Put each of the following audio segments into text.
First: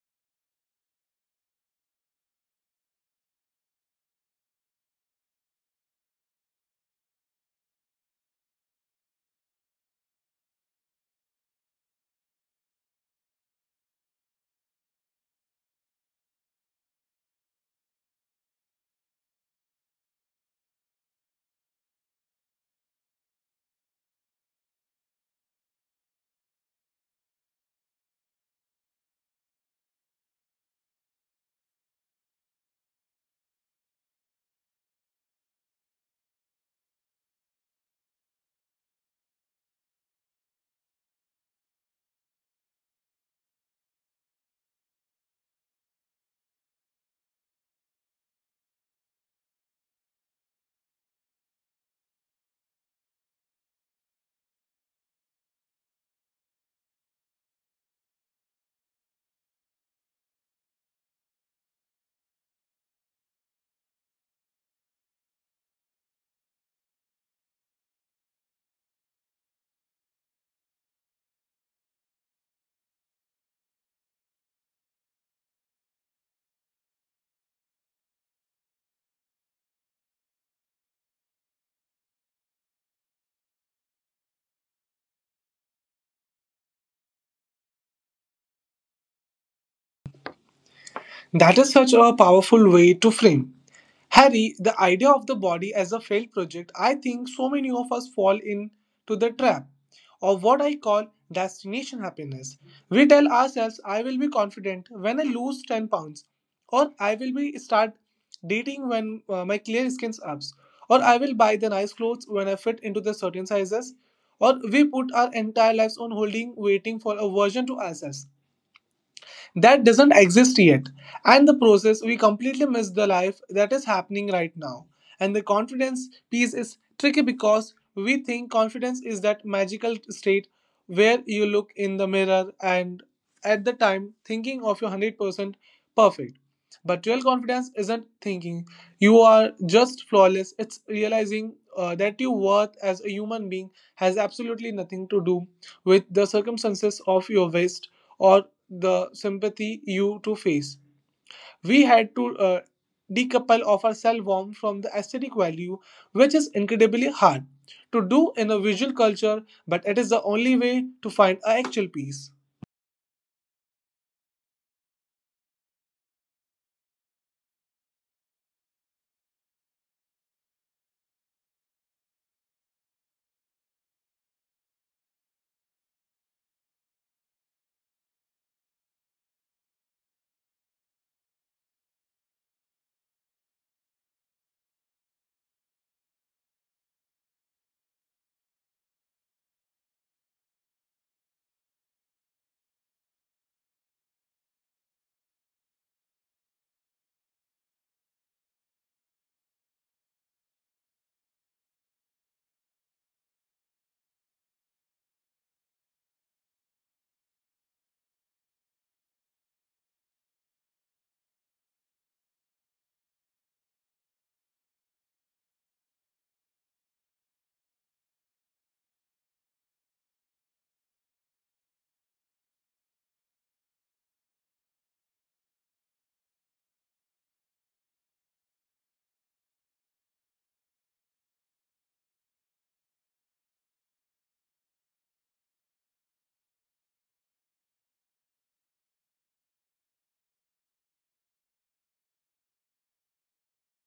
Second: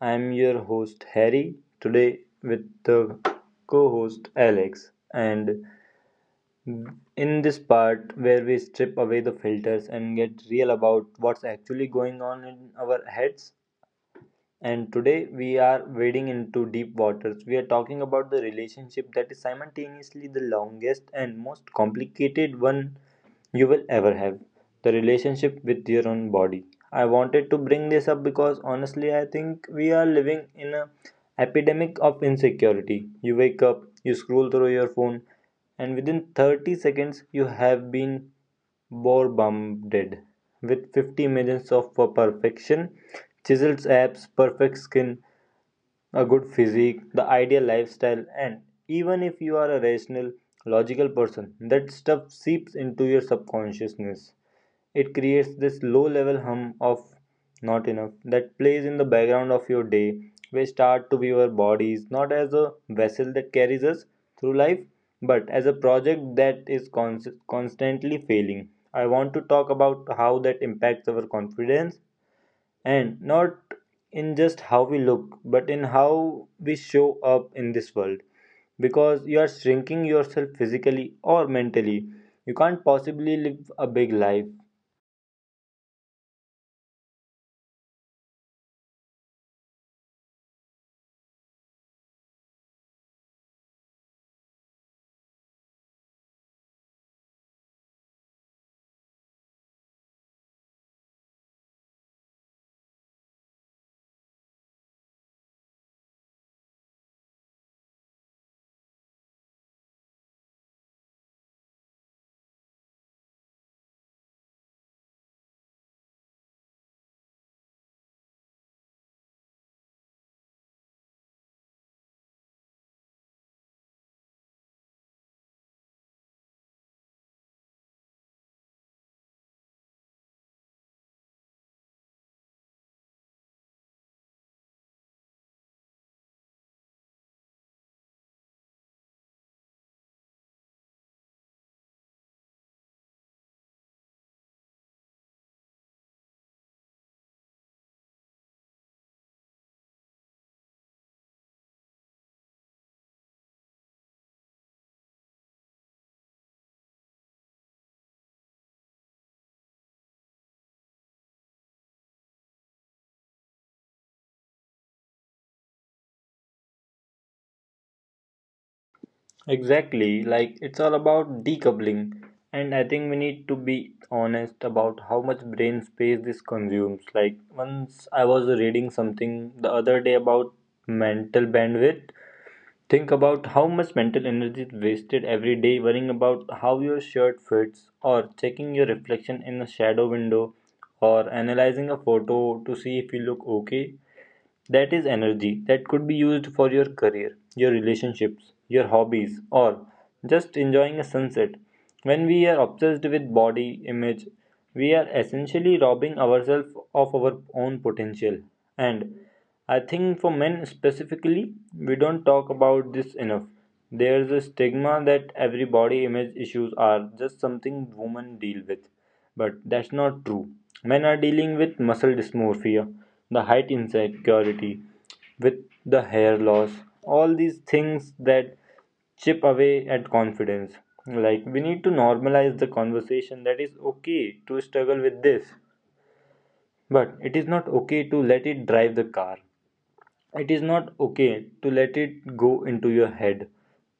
I'm your host Harry today with the co-host Alex and in this part where we strip away the filters and get real about what's actually going on in our heads and today we are wading into deep waters. We are talking about the relationship that is simultaneously the longest and most complicated one you will ever have the relationship with your own body. I wanted to bring this up because honestly, I think we are living in an epidemic of insecurity. You wake up, you scroll through your phone, and within 30 seconds, you have been Bohr bombarded with 50 millions of perfection chiseled abs, perfect skin a good physique, the ideal lifestyle, and even if you are a rational, logical person, that stuff seeps into your subconsciousness. It creates this low level hum of not enough that plays in the background of your day. We start to view our bodies not as a vessel that carries us through life, but as a project that is constantly failing. I want to talk about how that impacts our confidence and not in just how we look but in how we show up in this world because you are shrinking yourself physically or mentally you can't possibly live a big life That is such a powerful way to frame. Harry, the idea of the body as a failed project, I think so many of us fall into the trap of what I call destination happiness. We tell ourselves, I will be confident when I lose 10 lbs, or I will be start dating when my clear skin's up, or I will buy the nice clothes when I fit into the certain sizes, or we put our entire lives on holding, waiting for a version to ourselves that doesn't exist yet. And the process, we completely miss the life that is happening right now. And the confidence piece is tricky because we think confidence is that magical state where you look in the mirror and at the time thinking of your 100% perfect. But real confidence isn't thinking you are just flawless, it's realizing that your worth as a human being has absolutely nothing to do with the circumstances of your waist or the sympathy you to face. We had to decouple of our cell warmth from the aesthetic value, which is incredibly hard to do in a visual culture, but it is the only way to find a actual peace. exactly like it's all about decoupling and I think we need to be honest about how much brain space this consumes like once I was reading something the other day about mental bandwidth. Think about how much mental energy is wasted every day worrying about how your shirt fits, or checking your reflection in a shadow window, or analyzing a photo to see if you look okay. That is energy that could be used for your career, your relationships, your hobbies, or just enjoying a sunset. When we are obsessed with body image, we are essentially robbing ourselves of our own potential. And I think for men specifically, we don't talk about this enough. There's a stigma that every body image issues are just something women deal with but that's not true. Men are dealing with muscle dysmorphia, the height insecurity, with the hair loss, all these things that chip away at confidence. Like, we need to normalize the conversation that is okay to struggle with this, but it is not okay to let it drive the car. It is not okay to let it go into your head.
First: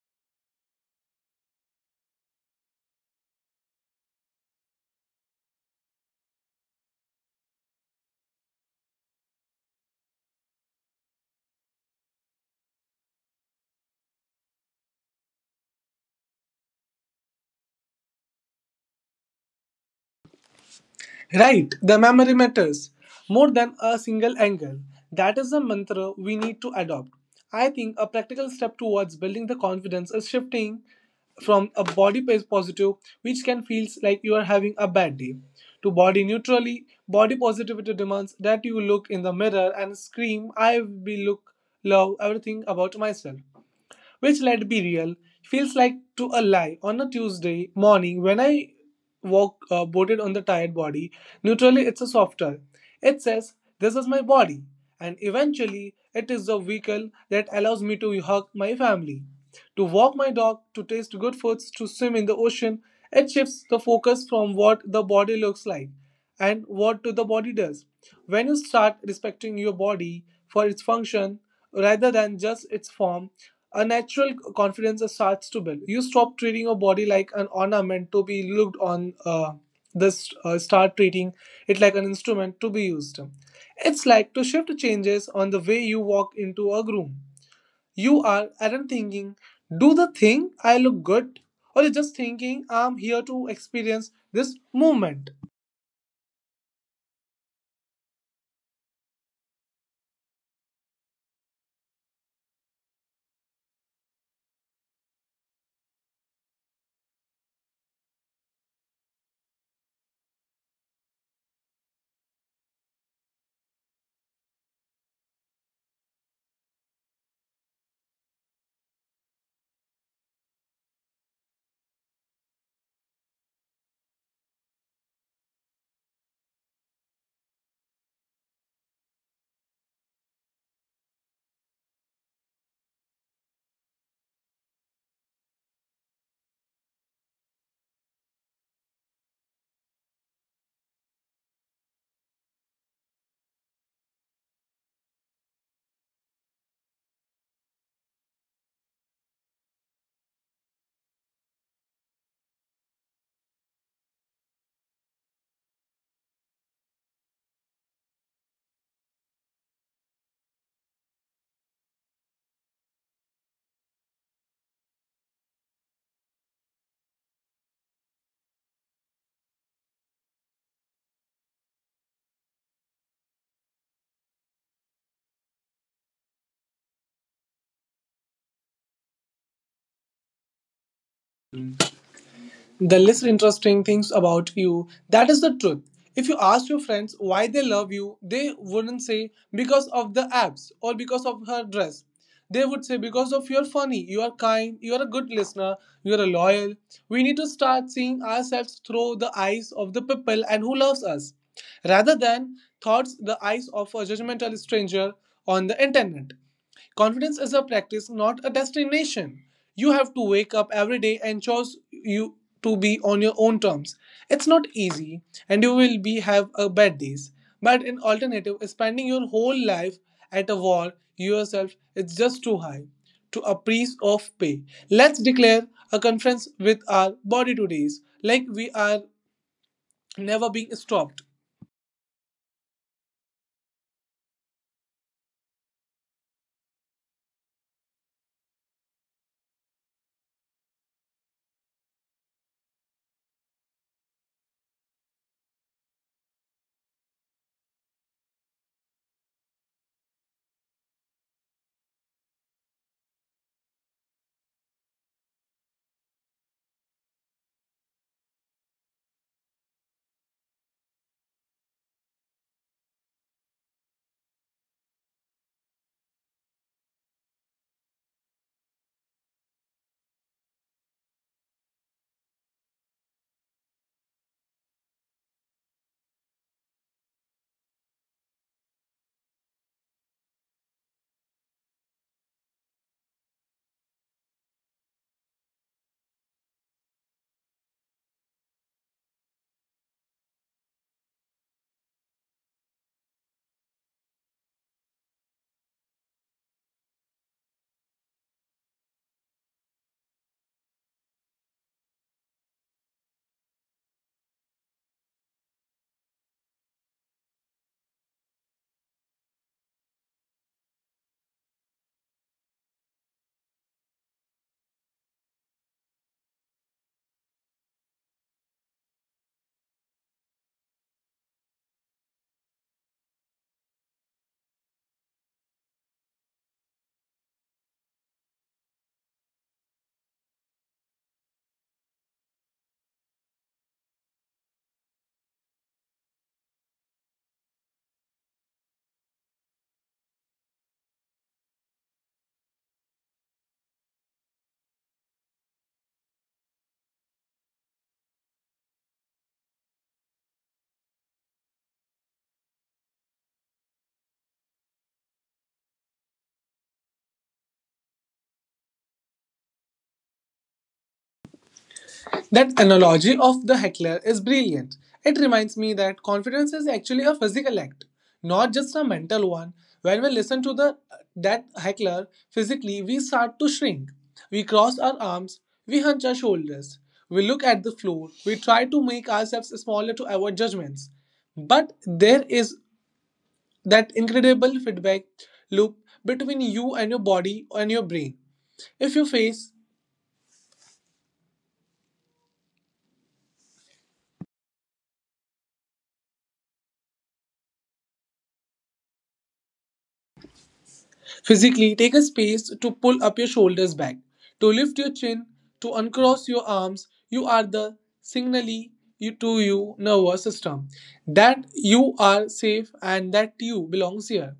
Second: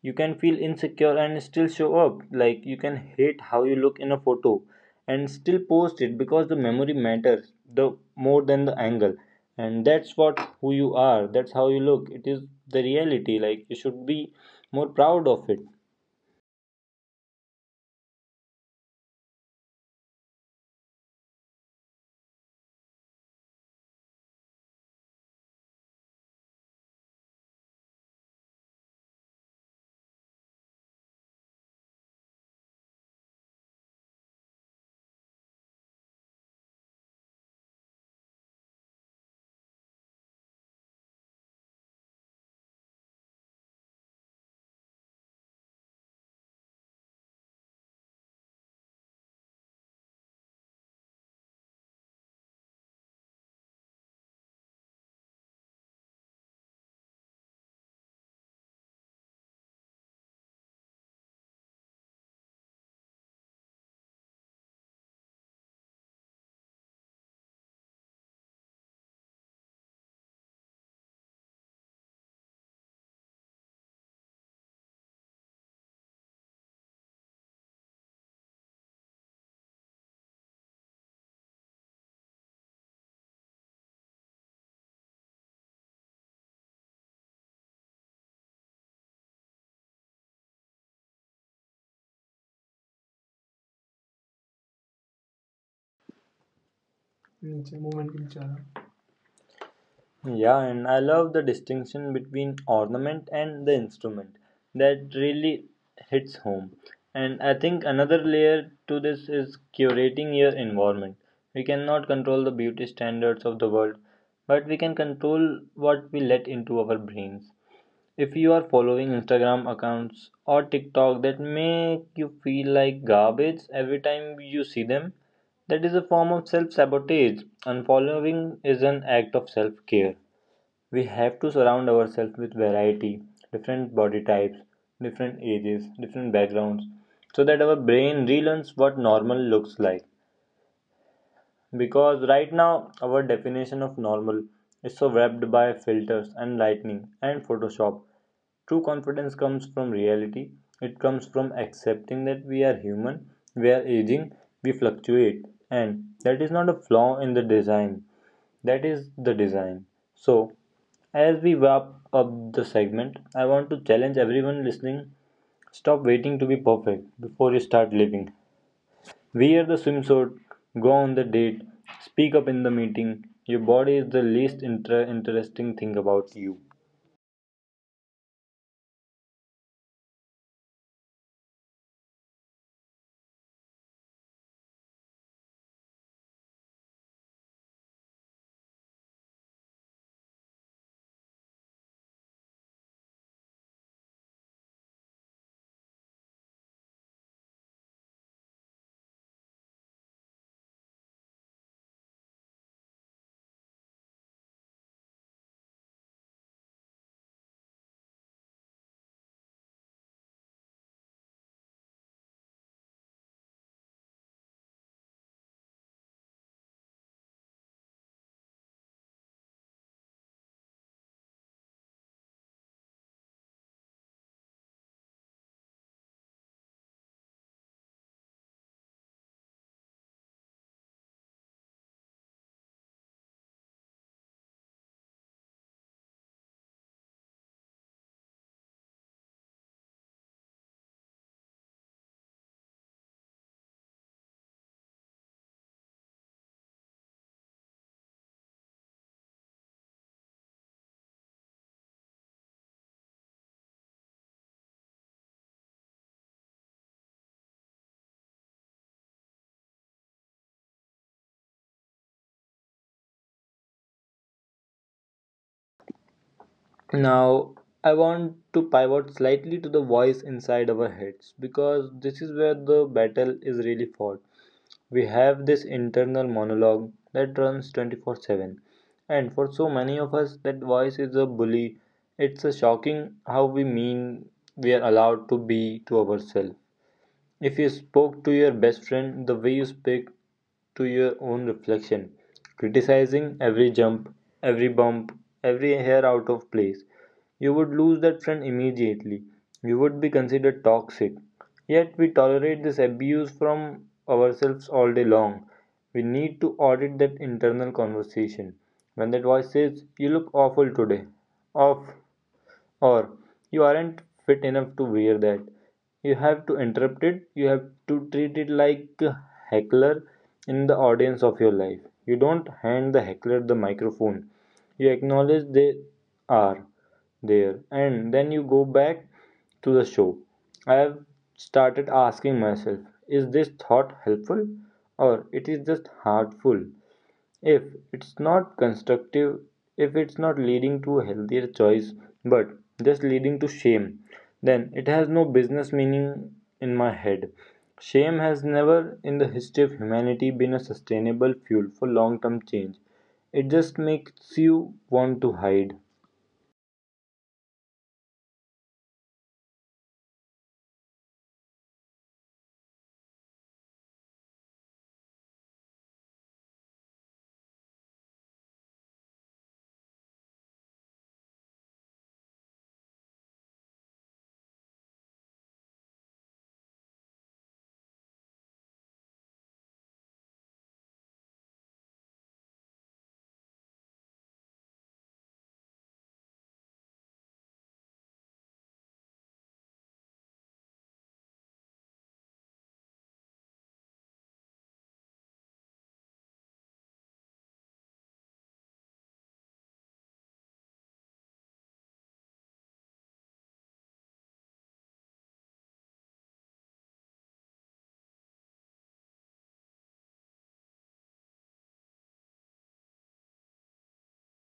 You can feel insecure and still show up. Like you can hate how you look in a photo and still post it because the memory matters the more than the angle. And that's what who you are. That's how you look. It is the reality. Like you should be more proud of it. Right, the memory matters more than a single angle. That is the mantra we need to adopt. I think a practical step towards building the confidence is shifting from a positive, which can feel like you are having a bad day, to body neutrally. Body positivity demands that you look in the mirror and scream, I will look, love everything about myself which, let's be real, feels like to a lie. On a Tuesday morning, when I walk boated on the tired body, neutrally it's a softer. It says, this is my body, and eventually it is the vehicle that allows me to hug my family, to walk my dog, to taste good foods, to swim in the ocean. It shifts the focus from what the body looks like and what to the body does. When you start respecting your body for its function rather than just its form, a natural confidence starts to build. You stop treating your body like an ornament to be looked on. This start treating it like an instrument to be used. It's like to shift changes on the way you walk into a room. You are aren't thinking, do the thing I look good, or you're just thinking I'm here to experience this moment. नीचे movement के नीचे आ जाओ। Yeah, and I love the distinction between ornament and the instrument. That really hits home. And I think another layer to this is curating your environment. We cannot control the beauty standards of the world, but we can control what we let into our brains. If you are following Instagram accounts or TikTok that make you feel like garbage every time you see them, that is a form of self sabotage. Unfollowing is an act of self care. We have to surround ourselves with variety, different body types, different ages, different backgrounds, so that our brain relearns what normal looks like. Because right now, our definition of normal is so wrapped by filters and lightning and Photoshop. True confidence comes from reality, it comes from accepting that we are human, we are aging, we fluctuate, and that is not a flaw in the design, that is the design. So, as we wrap up the segment, I want to challenge everyone listening stop waiting to be perfect before you start living. Wear the swimsuit, go on the date, speak up in the meeting. Your body is the least interesting thing about you. The least interesting things about you. That is the truth. If you ask your friends why they love you, they wouldn't say because of the abs or because of her dress. They would say because of you're funny, you are kind, you are a good listener, you are loyal. We need to start seeing ourselves through the eyes of the people and who loves us, rather than thoughts the eyes of a judgmental stranger on the internet. Confidence is a practice, not a destination. You have to wake up every day and choose you to be on your own terms. It's not easy, and you will be have a bad days. But an alternative is spending your whole life at a wall yourself. It's just too high, to a price of pay. Let's declare a conference with our body today's, like we are never being stopped. Now, I want to pivot slightly to the voice inside our heads because this is where the battle is really fought. We have this internal monologue that runs 24/7. And for so many of us, that voice is a bully. It's a shocking how we mean we are allowed to be to ourselves. If you spoke to your best friend the way you speak to your own reflection, criticizing every jump, every bump, every hair out of place, you would lose that friend immediately. You would be considered toxic. Yet we tolerate this abuse from ourselves all day long. We need to audit that internal conversation. When that voice says, "You look awful today," off, or you aren't fit enough to wear that, you have to interrupt it. You have to treat it like a heckler in the audience of your life. You don't hand the heckler the microphone. You acknowledge they are there, and then you go back to the show. I have started asking myself, is this thought helpful, or it is just hurtful? If it's not constructive, if it's not leading to a healthier choice, but just leading to shame, then it has no business meaning in my head. Shame has never in the history of humanity been a sustainable fuel for long term change. It just makes you want to hide. That analogy of the heckler is brilliant. It reminds me that confidence is actually a physical act, not just a mental one. When we listen to the that heckler physically, we start to shrink. We cross our arms, we hunch our shoulders, we look at the floor, we try to make ourselves smaller to avoid judgments. But there is that incredible feedback loop between you and your body and your brain. If you face physically, take a space to pull up your shoulders back, to lift your chin, to uncross your arms. You are the signally you to your nervous system that you are safe and that you belongs here.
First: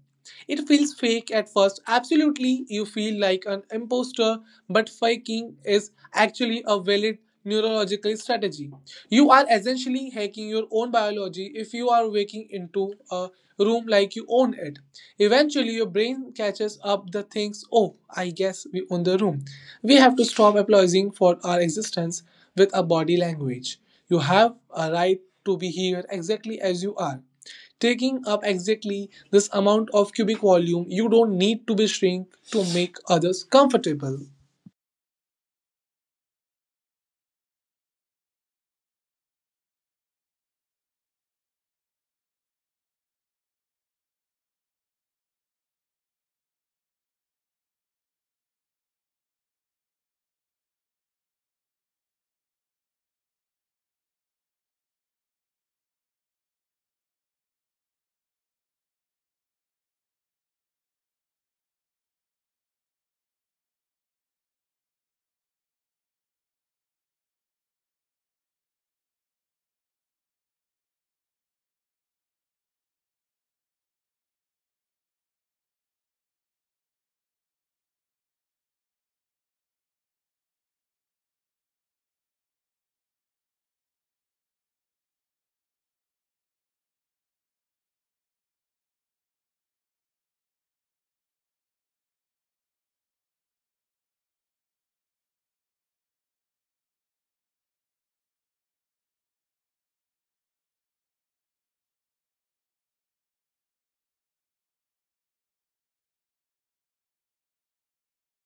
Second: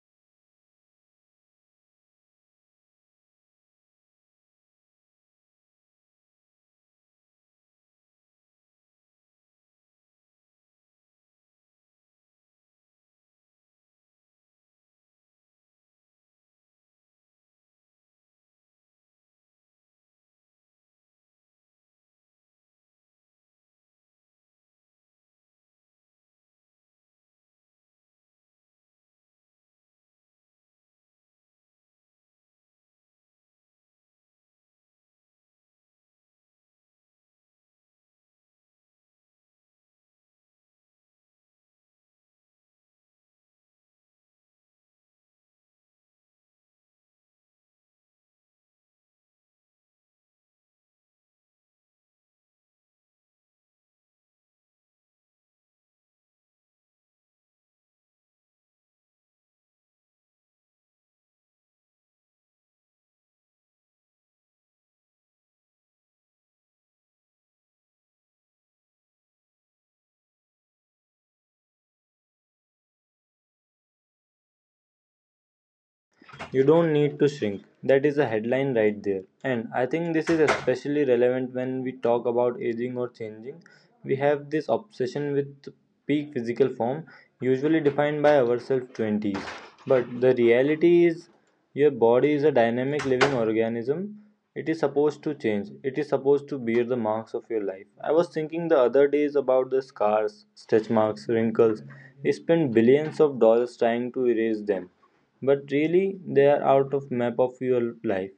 It feels fake at first. Absolutely, you feel like an imposter, but faking is actually a valid neurological strategy. You are essentially hacking your own biology if you are waking into a room like you own it. Eventually, your brain catches up the things, oh, I guess we own the room. We have to stop apologizing for our existence with a body language. You have a right to be here exactly as you are taking up exactly this amount of cubic volume. You don't need to be shrink to make others comfortable. You don't need to shrink. That is a headline right there. And I think this is especially relevant when we talk about aging or changing. We have this obsession with peak physical form, usually defined by ourselves 20s. But the reality is, your body is a dynamic living organism. It is supposed to change. It is supposed to bear the marks of your life. I was thinking the other days about the scars, stretch marks, wrinkles. We spend billions of dollars trying to erase them but really they are out of map of your life.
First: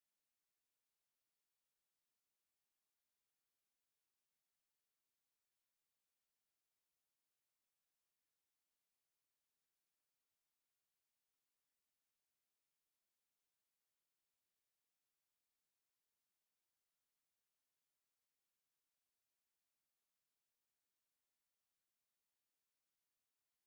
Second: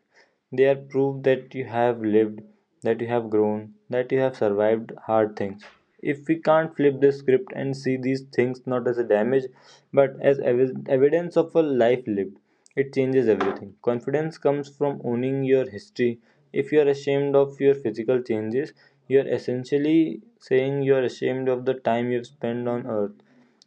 They are proof that you have lived, that you have grown, that you have survived hard things. If we can't flip the script and see these things not as a damage but as evidence of a life lived, it changes everything. Confidence comes from owning your history. If you are ashamed of your physical changes, you are essentially saying you are ashamed of the time you've spent on earth,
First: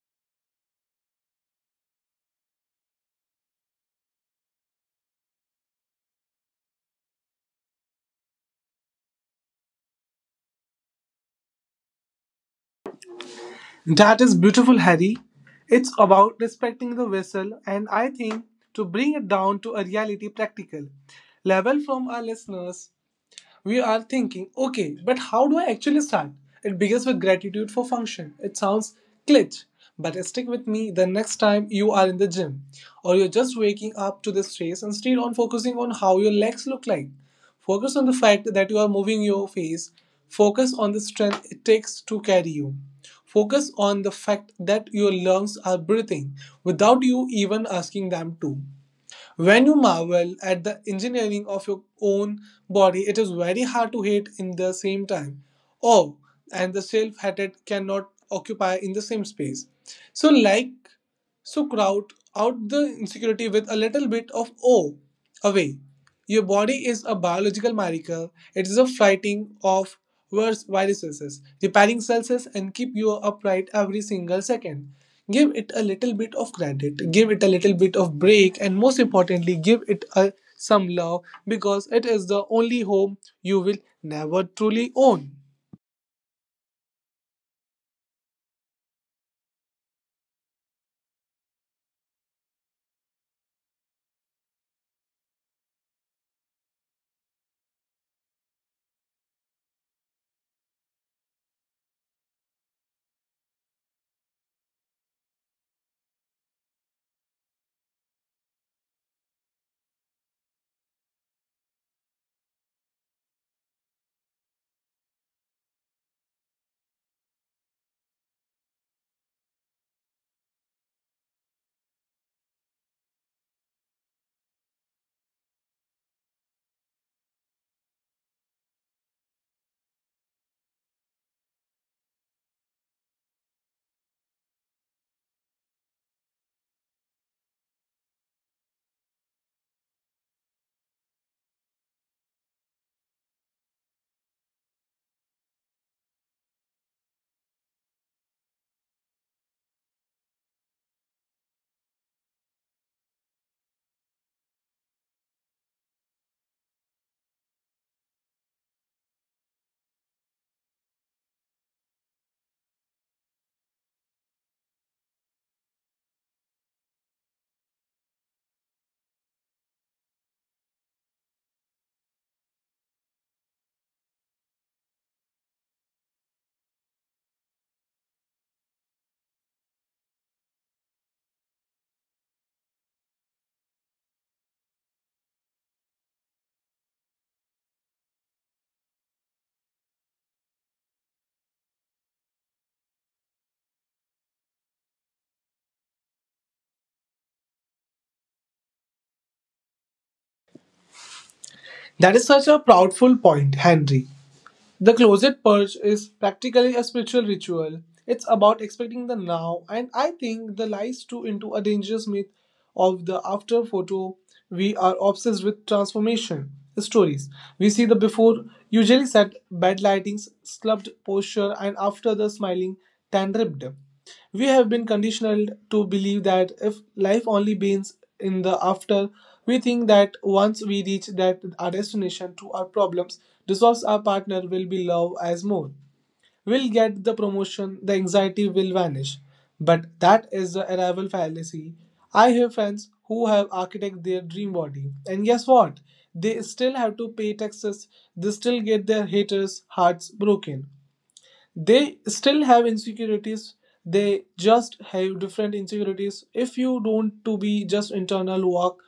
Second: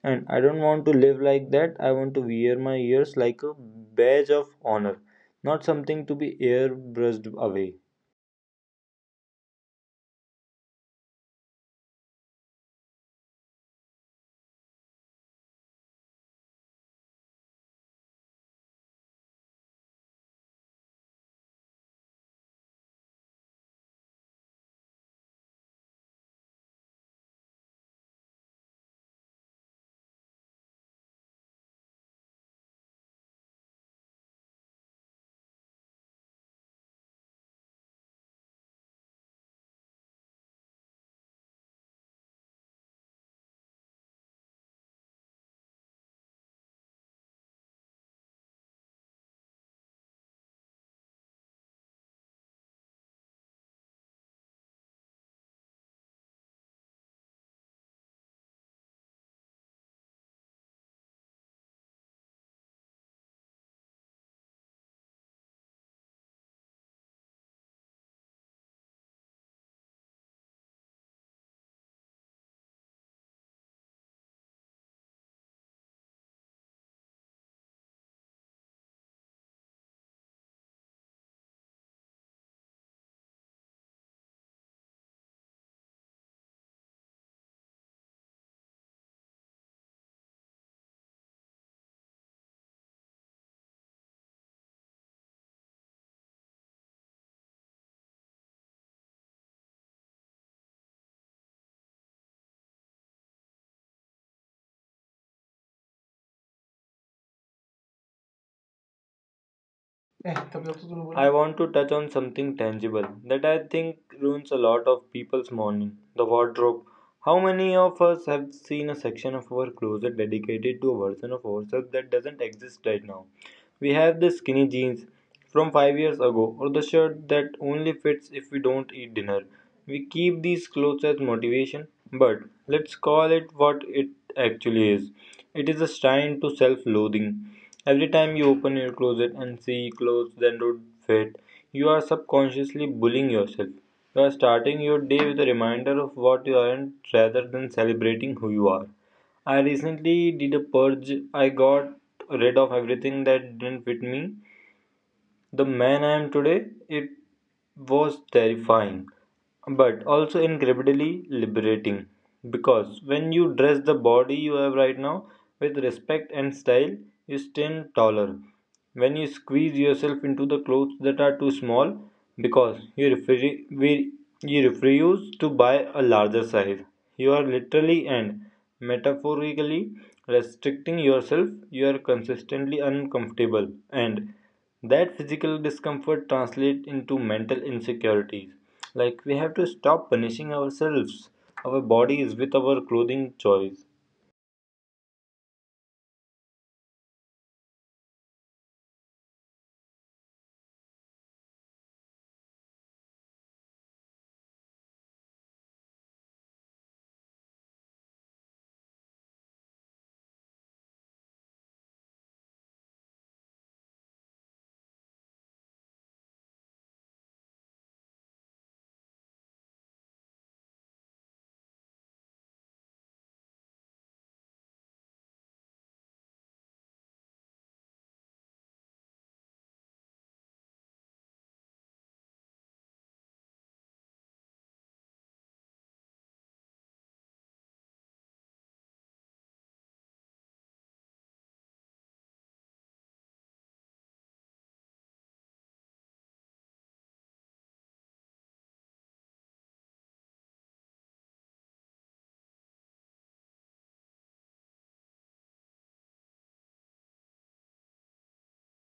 and I don't want to live like that. I want to wear my ears like a badge of honor, not something to be airbrushed away. That is beautiful, Harry. It's about respecting the vessel, and I think to bring it down to a reality practical level from our listeners, we are thinking, okay, but how do I actually start? It begins with gratitude for function. It sounds glitch, but stick with me the next time you are in the gym or you're just waking up to this face and instead on focusing on how your legs look like. Focus on the fact that you are moving your face. Focus on the strength it takes to carry you. Focus on the fact that your lungs are breathing without you even asking them to. When you marvel at the engineering of your own body, it is very hard to hate in the same time. Oh, and the self hatred cannot occupy in the same space. So, like, so crowd out the insecurity with a little bit of awe away. Your body is a biological miracle. It is a fighting of worse viruses, repairing cells, and keep you upright every single second. Give it a little bit of credit, give it a little bit of break, and most importantly give it a, some love, because it is the only home you will never truly own. Eh, I want to touch on something tangible that I think ruins a lot of people's morning the wardrobe. How many of us have seen a section of our closet dedicated to a version of ourselves that doesn't exist right now? We have the skinny jeans from 5 years ago or the shirt that only fits if we don't eat dinner. We keep these clothes as motivation, but let's call it what it actually is, it is a shrine to self loathing. Every time you open your closet and see clothes that don't fit, you are subconsciously bullying yourself. You are starting your day with a reminder of what you aren't rather than celebrating who you are. I recently did a purge. I got rid of everything that didn't fit me the man I am today. It was terrifying, but also incredibly liberating. Because when you dress the body you have right now with respect and style, you stand taller. When you squeeze yourself into the clothes that are too small, because you refuse to buy a larger size, you are literally and metaphorically restricting yourself. You are consistently uncomfortable and that physical discomfort translates into mental insecurities. Like, we have to stop punishing ourselves our bodies with our clothing choice. That is such a proudful point, Henry. The closet purge is practically a spiritual ritual. It's about expecting the now, and I think the lies too into a dangerous myth of the after photo. We are obsessed with transformation stories. We see the before, usually set bad lightings, slumped posture, and after the smiling, tan ripped. We have been conditioned to believe that if life only begins in the after, we think that once we reach that our destination to our problems dissolves our partner will be loved as more. We'll get the promotion, the anxiety will vanish. But that is the arrival fallacy. I have friends who have architect their dream body. And guess what? They still have to pay taxes, they still get their haters' hearts broken, they still have insecurities. They just have different insecurities. If you don't to be just internal work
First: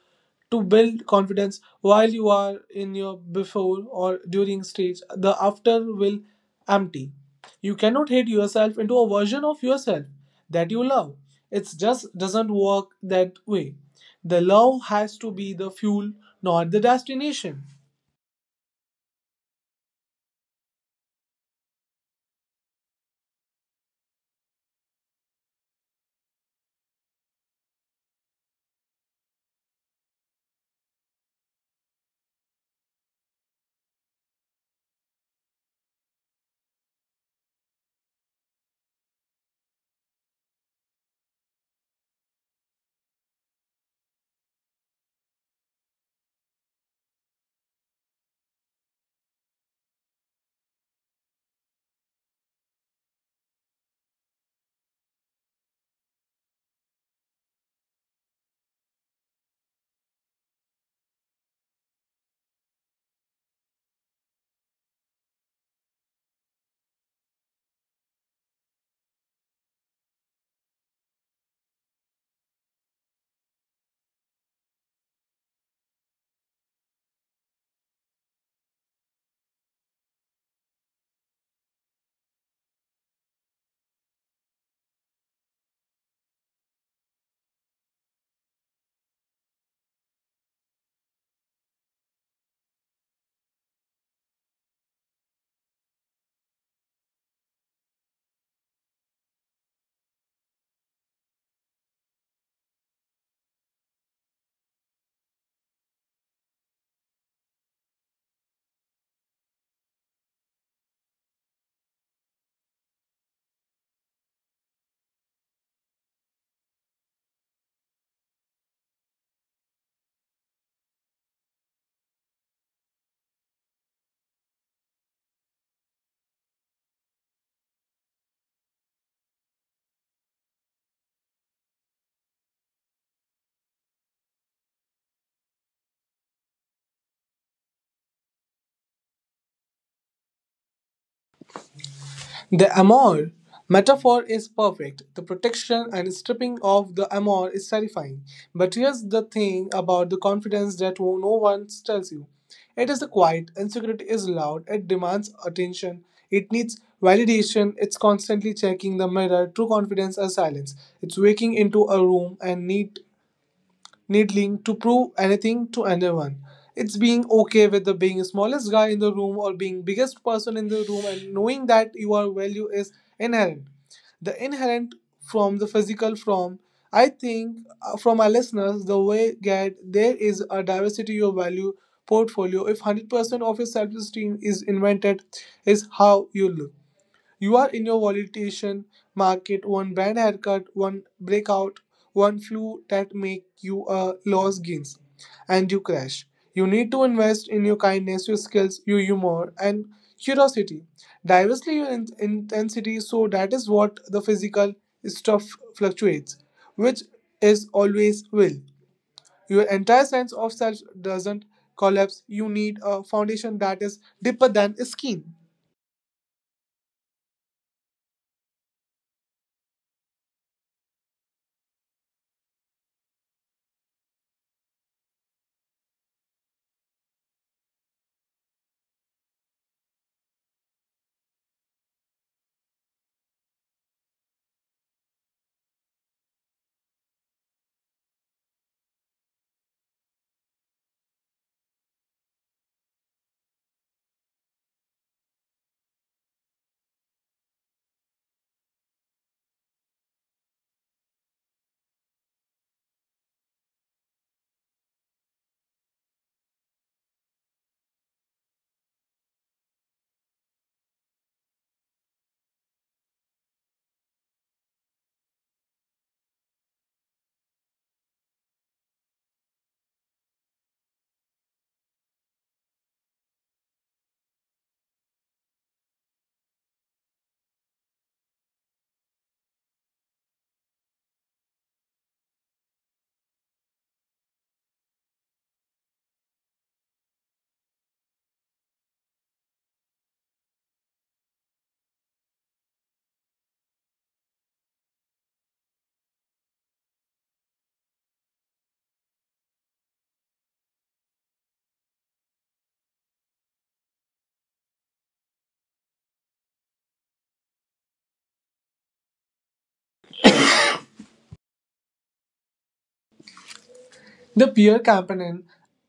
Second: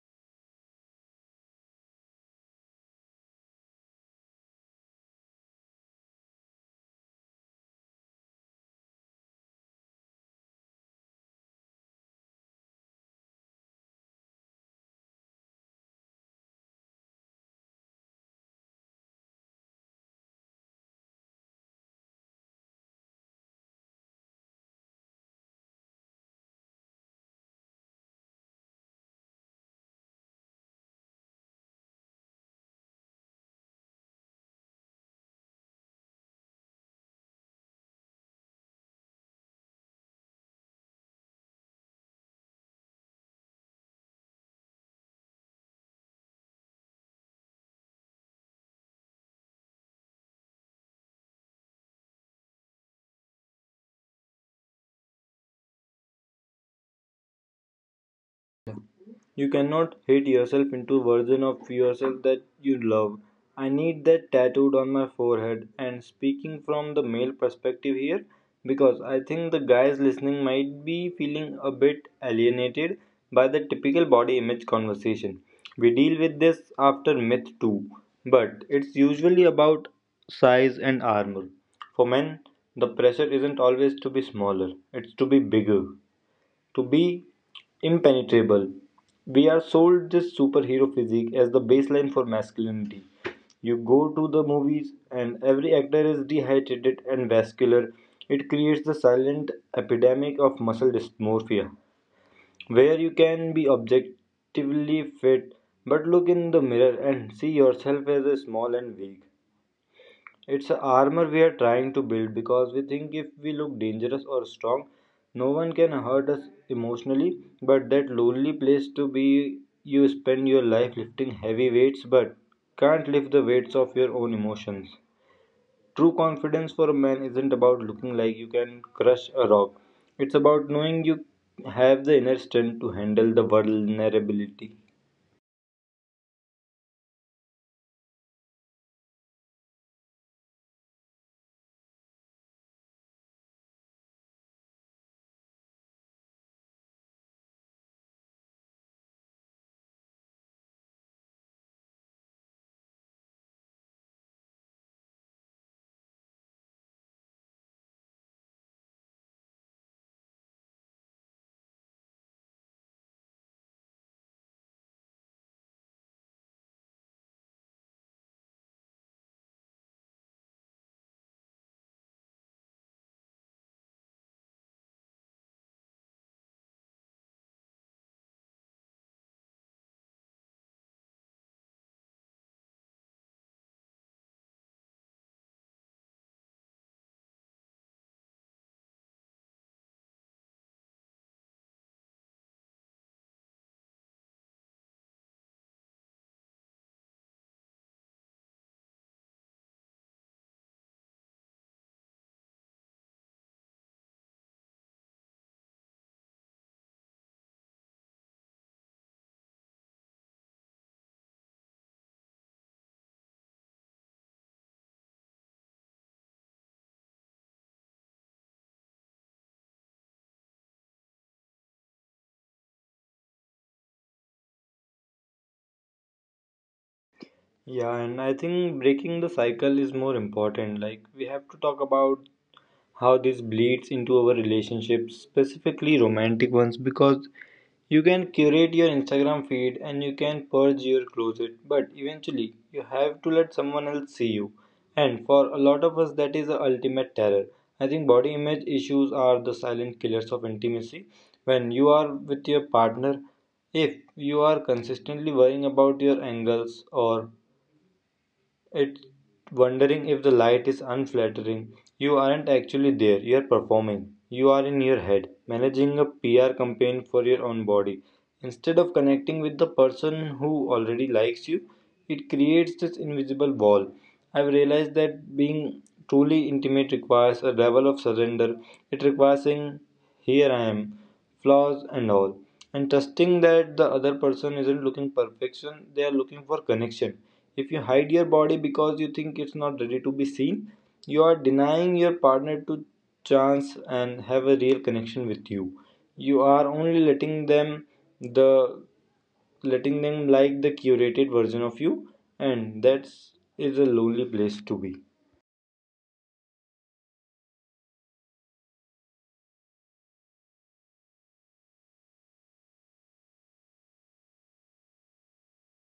to build confidence while you are in your before or during stage, the after will empty. You cannot hate yourself into a version of yourself that you love. It just doesn't work that way. The love has to be the fuel, not the destination. You cannot hate yourself into version of yourself that you love. I need that tattooed on my forehead and speaking from the male perspective here because I think the guys listening might be feeling a bit alienated by the typical body image conversation. We deal with this after myth too, but it's usually about size and armor. For men, the pressure isn't always to be smaller, it's to be bigger to be impenetrable. We are sold this superhero physique as the baseline for masculinity. You go to the movies, and every actor is dehydrated and vascular. It creates the silent epidemic of muscle dysmorphia, where you can be objectively fit but look in the mirror and see yourself as a small and weak. It's a armor we are trying to build because we think if we look dangerous or strong, no one can hurt us emotionally. But that lonely place to be, you spend your life lifting heavy weights but can't lift the weights of your own emotions. True confidence for a man isn't about looking like you can crush a rock, it's about knowing you have the inner strength to handle the vulnerability. The Amor metaphor is perfect. The protection and stripping of the Amor is terrifying. But here's the thing about the confidence that no one tells you. It is quiet, insecurity is loud, it demands attention, it needs validation, it's constantly checking the mirror. True confidence is silence. It's waking into a room and need needling to prove anything to anyone. It's being okay with the being smallest guy in the room or being biggest person in the room and knowing that your value is inherent. The inherent from the physical from I think from our listeners the way get there is a diversity of value portfolio. If 100% of your self esteem is invented is how you look, you are in your volatilization market, one bad haircut, one breakout, one flu that make you lose gains and you crash. You need to invest in your kindness, your skills, your humor, and curiosity. Diversely your intensity, so that is what the physical stuff fluctuates, which is always will. Your entire sense of self doesn't collapse. You need a foundation that is deeper than skin. Yeah, and I think breaking the cycle is more important. Like, we have to talk about how this bleeds into our relationships, specifically romantic ones, because you can curate your Instagram feed and you can purge your closet, but eventually you have to let someone else see you. And for a lot of us, that is the ultimate terror. I think body image issues are the silent killers of intimacy. When you are with your partner, if you are consistently worrying about your angles or it's wondering if the light is unflattering. You aren't actually there, you're performing. You are in your head, managing a PR campaign for your own body. Instead of connecting with the person who already likes you, it creates this invisible wall. I've realized that being truly intimate requires a level of surrender. It requires saying, here I am, flaws and all, and trusting that the other person isn't looking perfection, they are looking for connection. If you hide your body because you think it's not ready to be seen, you are denying your partner to chance and have a real connection with you. You are only letting them the letting them like the curated version of you, and that is a lonely place to be. The Pierre Campanin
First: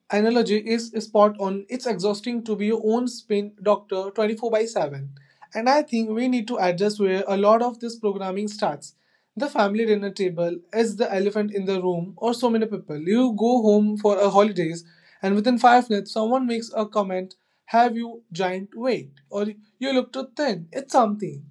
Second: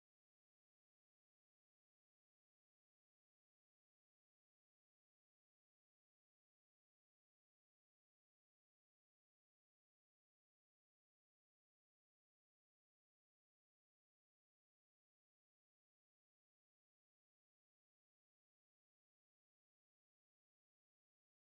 analogy is spot on. It's exhausting to be your own spin doctor 24 by 7. And I think we need to address where a lot of this programming starts. The family dinner table is the elephant in the room, or so many people. You go home for a holidays, and within 5 minutes, someone makes a comment, have you giant weight? Or you look too thin. It's something.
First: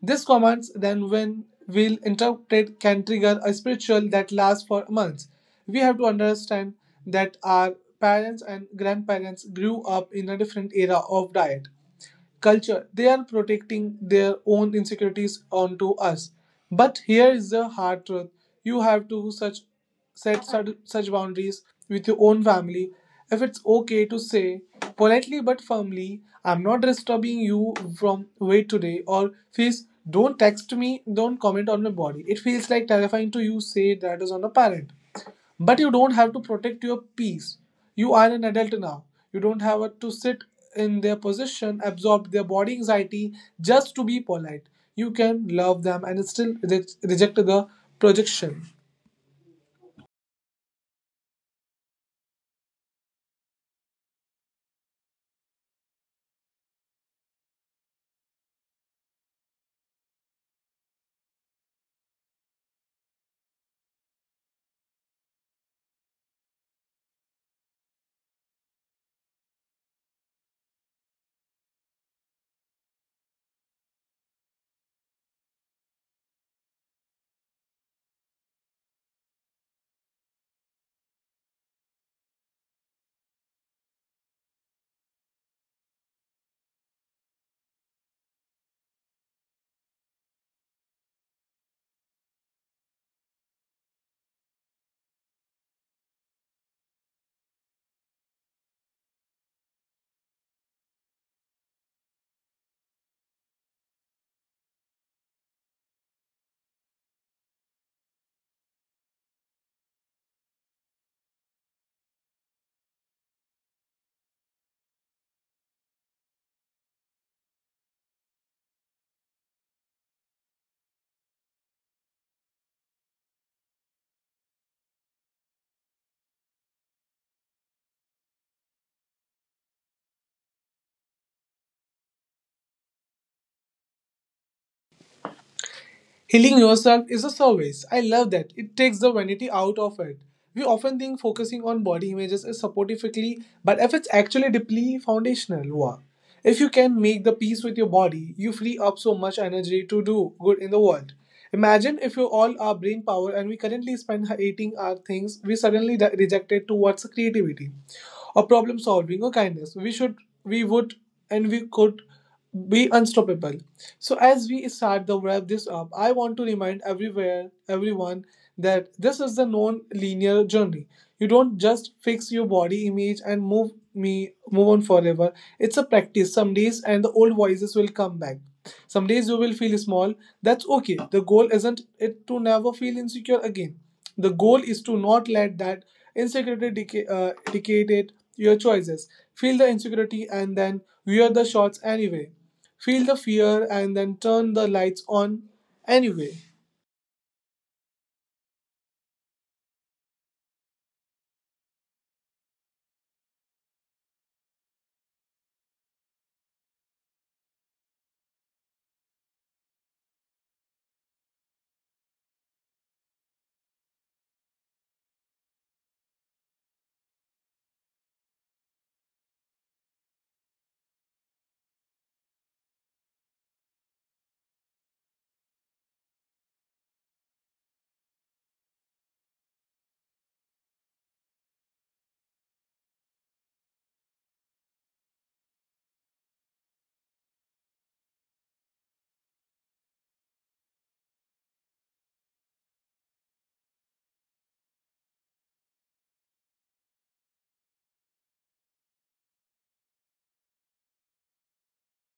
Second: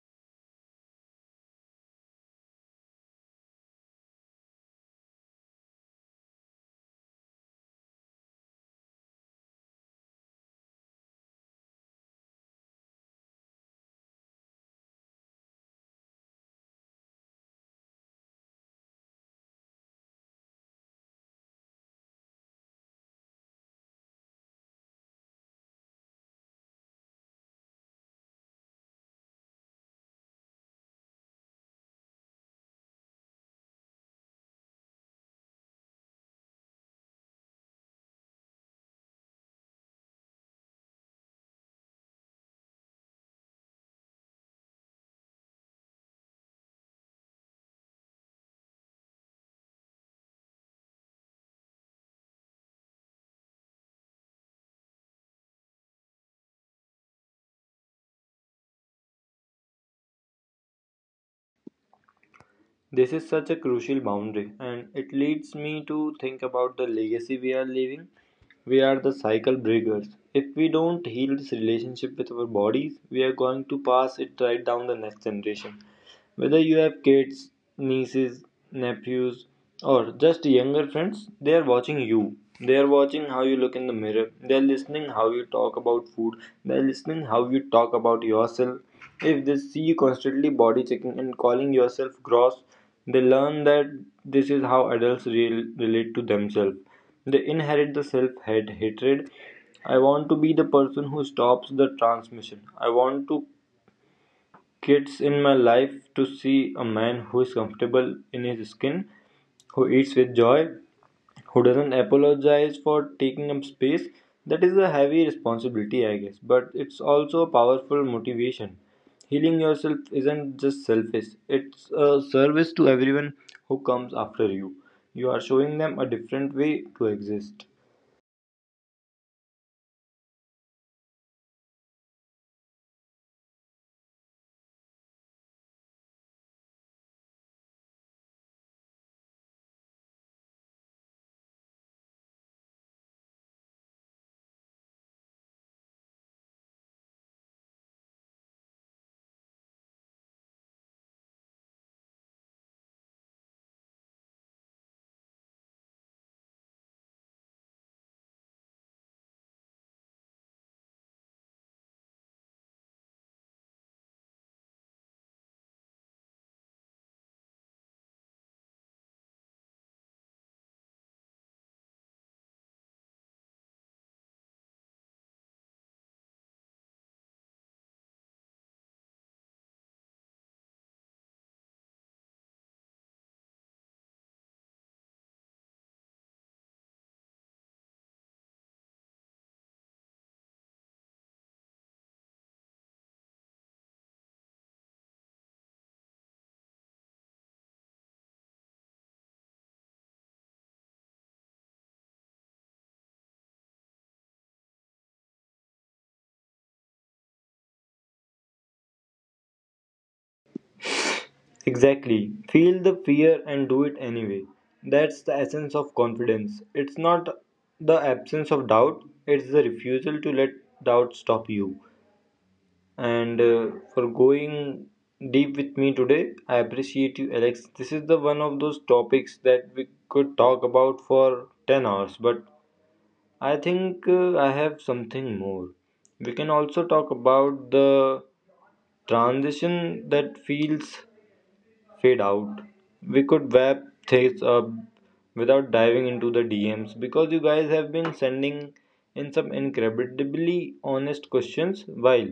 These commands, then, when will interpreted, can trigger a spiritual that lasts for months. We have to understand that our parents and grandparents grew up in a different era of diet culture. They are protecting their own insecurities onto us. But here is the hard truth: you have to such set such boundaries with your own family. If it's okay to say politely but firmly, "I'm not disturbing you from weight today," or "Please don't text me, don't comment on my body." It feels like terrifying to you say that is on a parent but you don't have to protect your peace. You are an adult now. You don't have to sit in their position, absorb their body anxiety just to be polite. You can love them and still reject the projection. This is such a crucial boundary and it leads me to think about the legacy we are leaving. We are the cycle breakers. If we don't heal this relationship with our bodies, we are going to pass it right down the next generation. Whether you have kids, nieces, nephews, or just younger friends, they are watching you. They are watching how you look in the mirror. They are listening how you talk about food. They are listening how you talk about yourself. If they see you constantly body checking and calling yourself gross, they learn that this is how adults real relate to themselves. They inherit the self hate hatred. I want to be the person who stops the transmission. I want to kids in my life to see a man who is comfortable in his skin, who eats with joy, who doesn't apologize for taking up space. That is a heavy responsibility, I guess, but it's also a powerful motivation. Healing yourself isn't just selfish, it's a service to everyone who comes after you. You are showing them a different way to exist. Healing yourself is a service. I love that. It takes the vanity out of it. We often think focusing on body images is supportively, but if it's actually deeply foundational work. If you can make the peace with your body, you free up so much energy to do good in the world. Imagine if you all are brain power and we currently spend hating our things we suddenly rejected towards creativity or problem solving or kindness we would and we could be unstoppable. So as we start the wrap this up, I want to remind everywhere everyone that this is the non-linear journey. You don't just fix your body image and move on forever. It's a practice. Some days and the old voices will come back, some days you will feel small. That's okay. The goal isn't it to never feel insecure again. The goal is to not let that insecurity dictate your choices. Feel the insecurity and then wear the shorts anyway. Feel the fear and then turn the lights on anyway. Exactly. Feel the fear and do it anyway. That's the essence of confidence. It's not the absence of doubt, it's the refusal to let doubt stop you. And For going deep with me today, I appreciate you, Alex. This is the one of those topics that we could talk about for 10 hours, but I have something more. We can also talk about the transition that feels fade out. We could wrap things up without diving into the DMs because you guys have been sending in some incredibly honest questions while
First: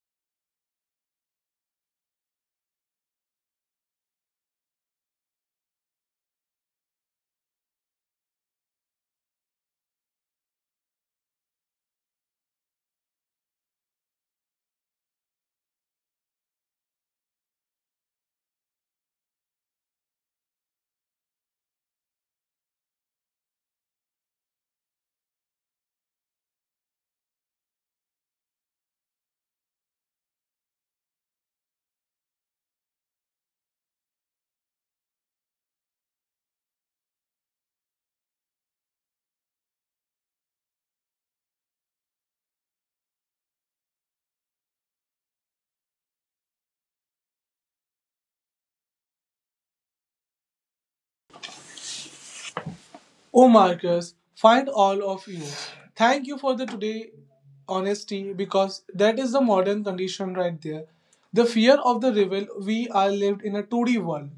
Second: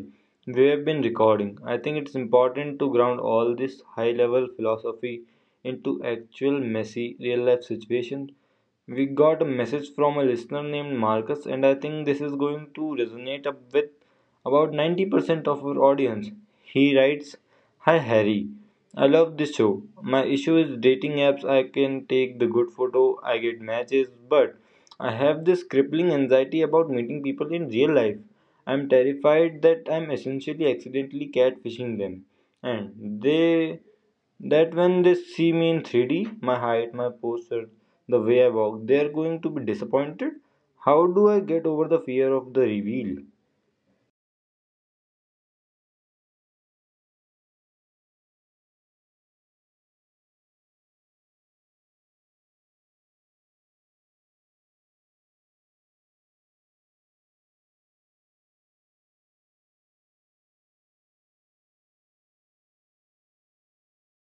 we have been recording. I think it's important to ground all this high level philosophy into actual messy real life situations. We got a message from a listener named Marcus, and I think this is going to resonate up with about 90% of our audience. He writes, "Hi Harry, I love this show. My issue is dating apps. I can take the good photo, I get matches, but I have this crippling anxiety about meeting people in real life. I'm terrified that I'm essentially accidentally catfishing them. And they That when they see me in 3D, my height, my posture, the way I walk, they're going to be disappointed. How do I get over the fear of the reveal?" Oh, Marcus, find all of you. Thank you for the today honesty because that is the modern condition right there. The fear of the reveal. We are lived in a 2D world,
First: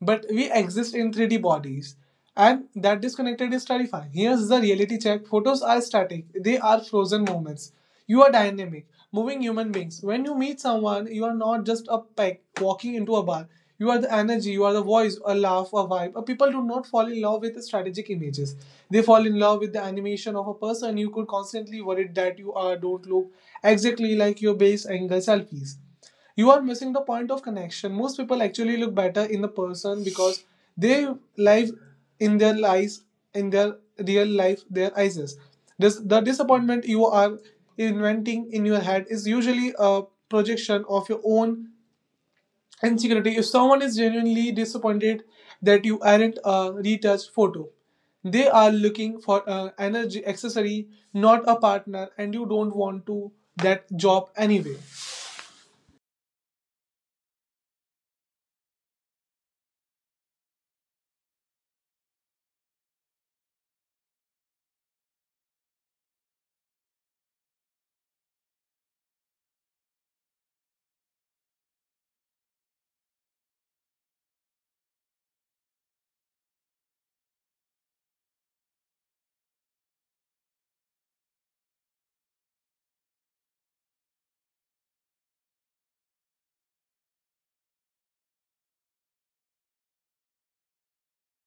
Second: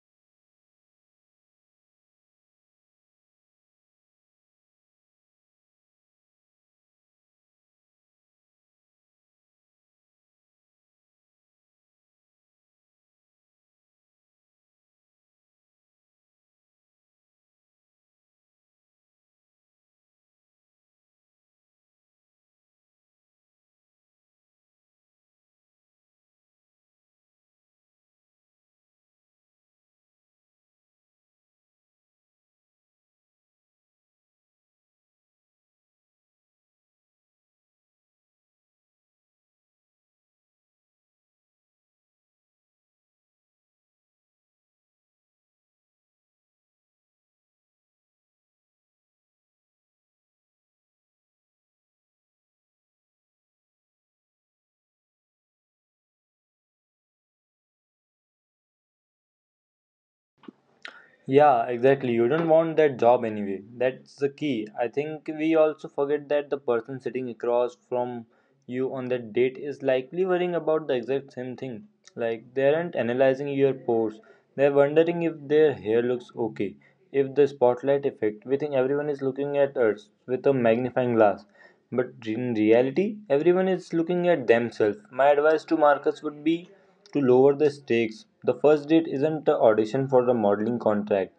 but we exist in 3D bodies, and that disconnected is terrifying. Here's the reality check: photos are static, they are frozen moments. You are dynamic, moving human beings. When you meet someone, you are not just a peg walking into a bar. You are the energy, you are the voice, a laugh, a vibe. People do not fall in love with strategic images. They fall in love with the animation of a person. You could constantly worry that you are don't look exactly like your base angle selfies. You are missing the point of connection. Most people actually look better in the person because they live in their lives, in their real life, their eyes. This the disappointment you are inventing in your head is usually a projection of your own insecurity. If someone is genuinely disappointed that you aren't a retouched photo, they are looking for an energy accessory, not a partner, and you don't want to that job anyway. Yeah, exactly. You don't want that job anyway. That's the key. I think we also forget that the person sitting across from you on that date is likely worrying about the exact same thing. Like, they aren't analyzing your pores, they're wondering if their hair looks okay, if the spotlight effect. We think everyone is looking at us with a magnifying glass. But in reality, everyone is looking at themselves. My advice to Marcus would be to lower the stakes. The first date isn't the audition for the modeling contract,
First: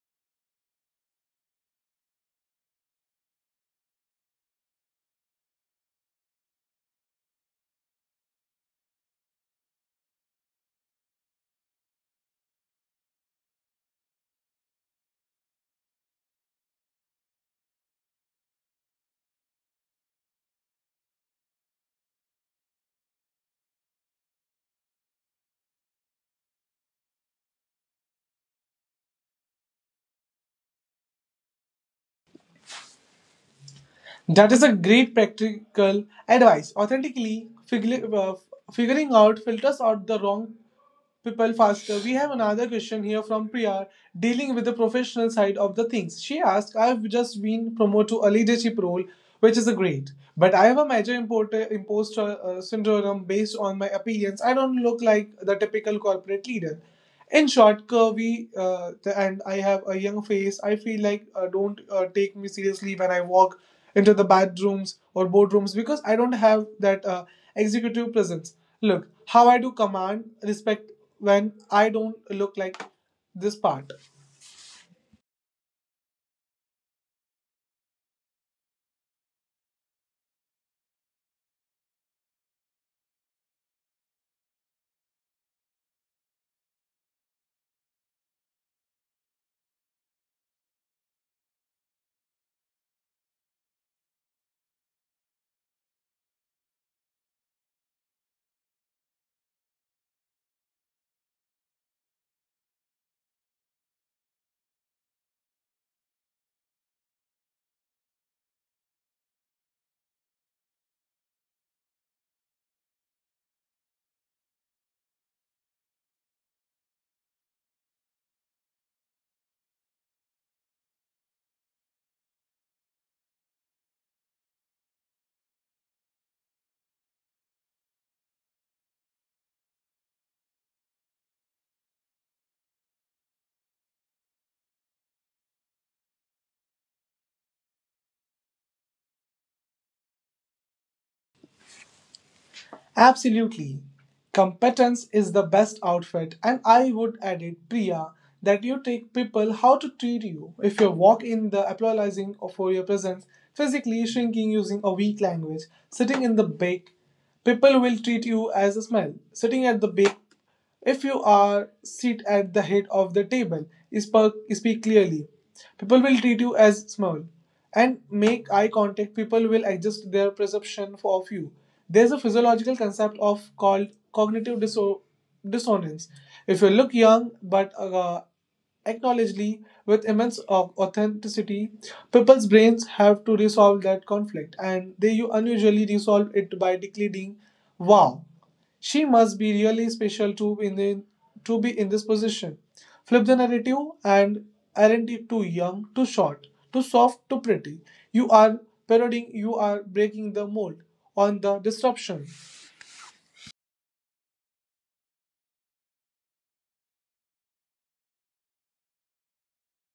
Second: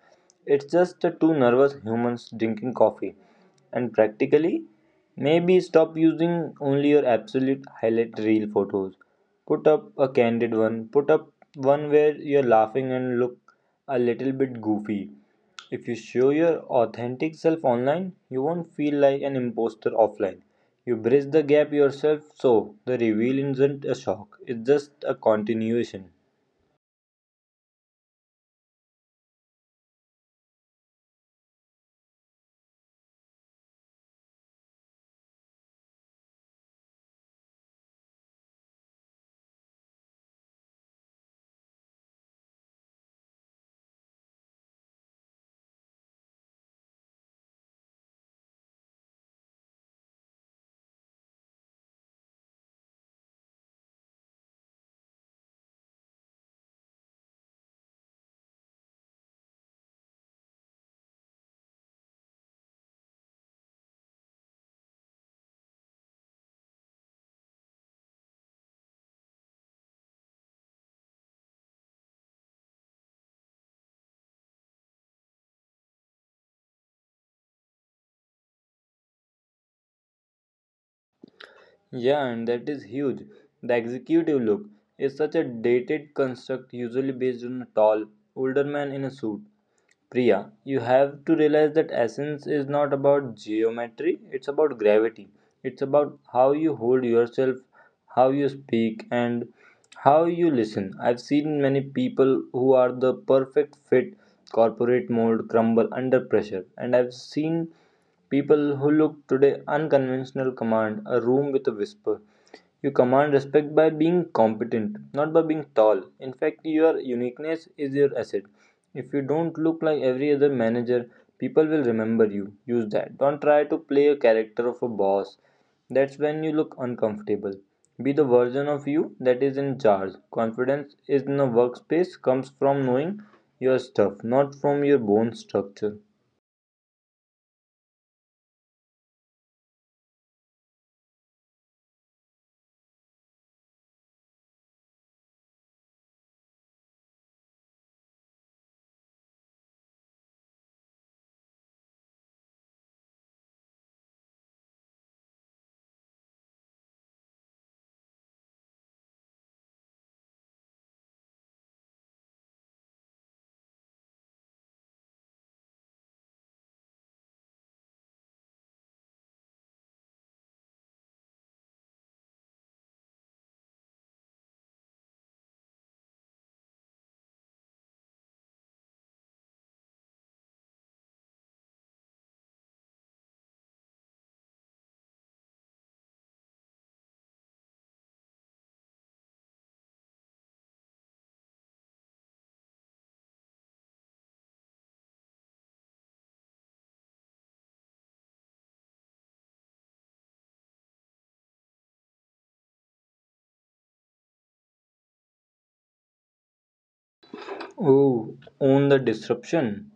it's just the two nervous humans drinking coffee. And practically, maybe stop using only your absolute highlight reel photos. Put up a candid one, put up one where you're laughing and look a little bit goofy. If you show your authentic self online, you won't feel like an imposter offline. You bridge the gap yourself, so the reveal isn't a shock, it's just a continuation. That is a great practical advice. Authentically, figuring out filters out the wrong people faster. We have another question here from Priya, dealing with the professional side of the things. She asked, I've just been promoted to a leadership role, which is a great, but I have a major imposter syndrome based on my appearance. I don't look like the typical corporate leader. In short, curvy, and I have a young face. I feel like don't take me seriously when I walk into the bathrooms or boardrooms because I don't have that executive presence. Look, how I do command respect when I don't look like this part. Yeah, and that is huge. The executive look is such a dated construct, usually based on a tall, older man in a suit. Priya, you have to realize that essence is not about geometry, it's about gravity. It's about how you hold yourself, how you speak, and how you listen. I've seen many people who are the perfect fit corporate mold crumble under pressure, and I've seen people who look today unconventional command a room with a whisper. You command respect by being competent, not by being tall. In fact, your uniqueness is your asset. If you don't look like every other manager, people will remember you. Use that. Don't try to play a character of a boss. That's when you look uncomfortable. Be the version of you that is in charge. Confidence in a workspace comes from knowing your stuff, not from your bone structure. Absolutely. Competence is the best outfit, and I would add it, Priya, that you take people how to treat you. If you walk in the apologizing for your presence, physically shrinking using a weak language, sitting in the back, people will treat you as a smell. Sitting at the back. If you are sit at the head of the table, speak clearly. People will treat you as small and make eye contact. People will adjust their perception of you. There's a physiological concept of called cognitive dissonance. If you look young but acknowledgedly with immense of authenticity, people's brains have to resolve that conflict, and they you unusually resolve it by declaring, "Wow. She must be really special to to be in this position." Flip the narrative and aren't you too young, too short, too soft, too pretty. You are parodying, you are breaking the mold on the disruption. Oh, own the disruption.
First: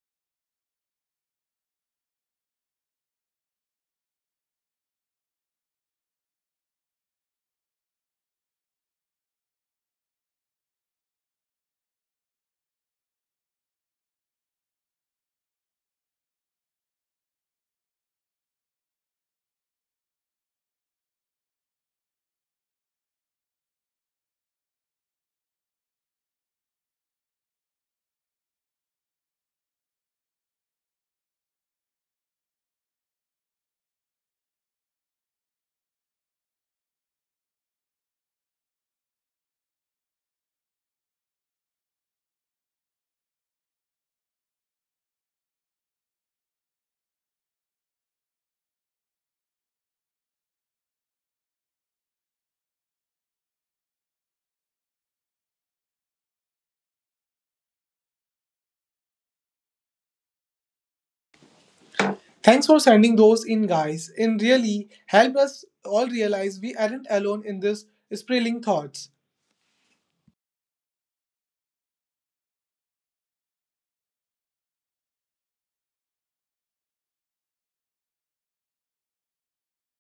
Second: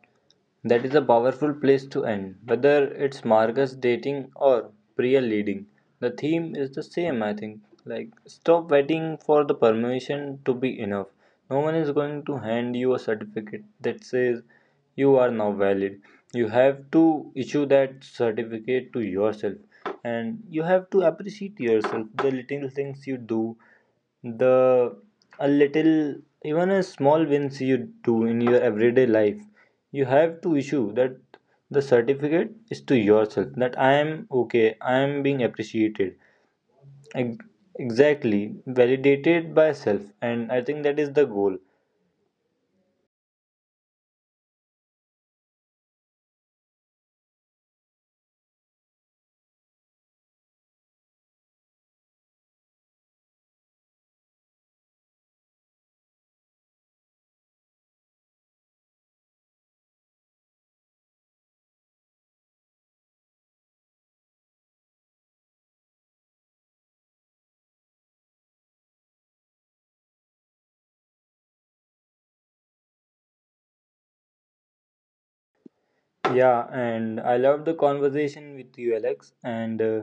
That is a powerful place to end, whether it's Marcus dating or Priya leading. The theme is the same, I think. Like, stop waiting for the permission to be enough. No one is going to hand you a certificate that says you are now valid. You have to issue that certificate to yourself, and you have to appreciate yourself, the little things you do, the a little even a small wins you do in your everyday life. You have to issue that the certificate is to yourself that I am okay, I am being appreciated, exactly validated by self, and I think that is the goal. Thanks for sending those in, guys. It really help us all realize we aren't alone in this spiraling thoughts. Yeah, and I love the conversation with you, Alex, and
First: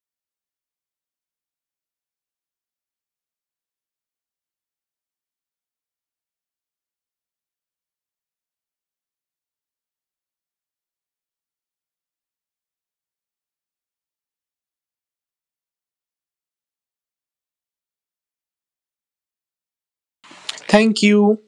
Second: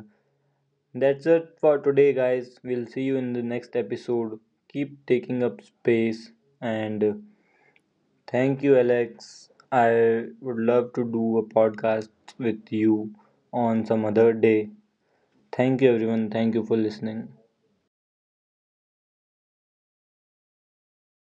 that's it for today guys. We'll see you in the next episode. Keep taking up space. And Thank you, Alex. I would love to do a podcast with you on some other day. Thank you, everyone. Thank you for listening. Thank you.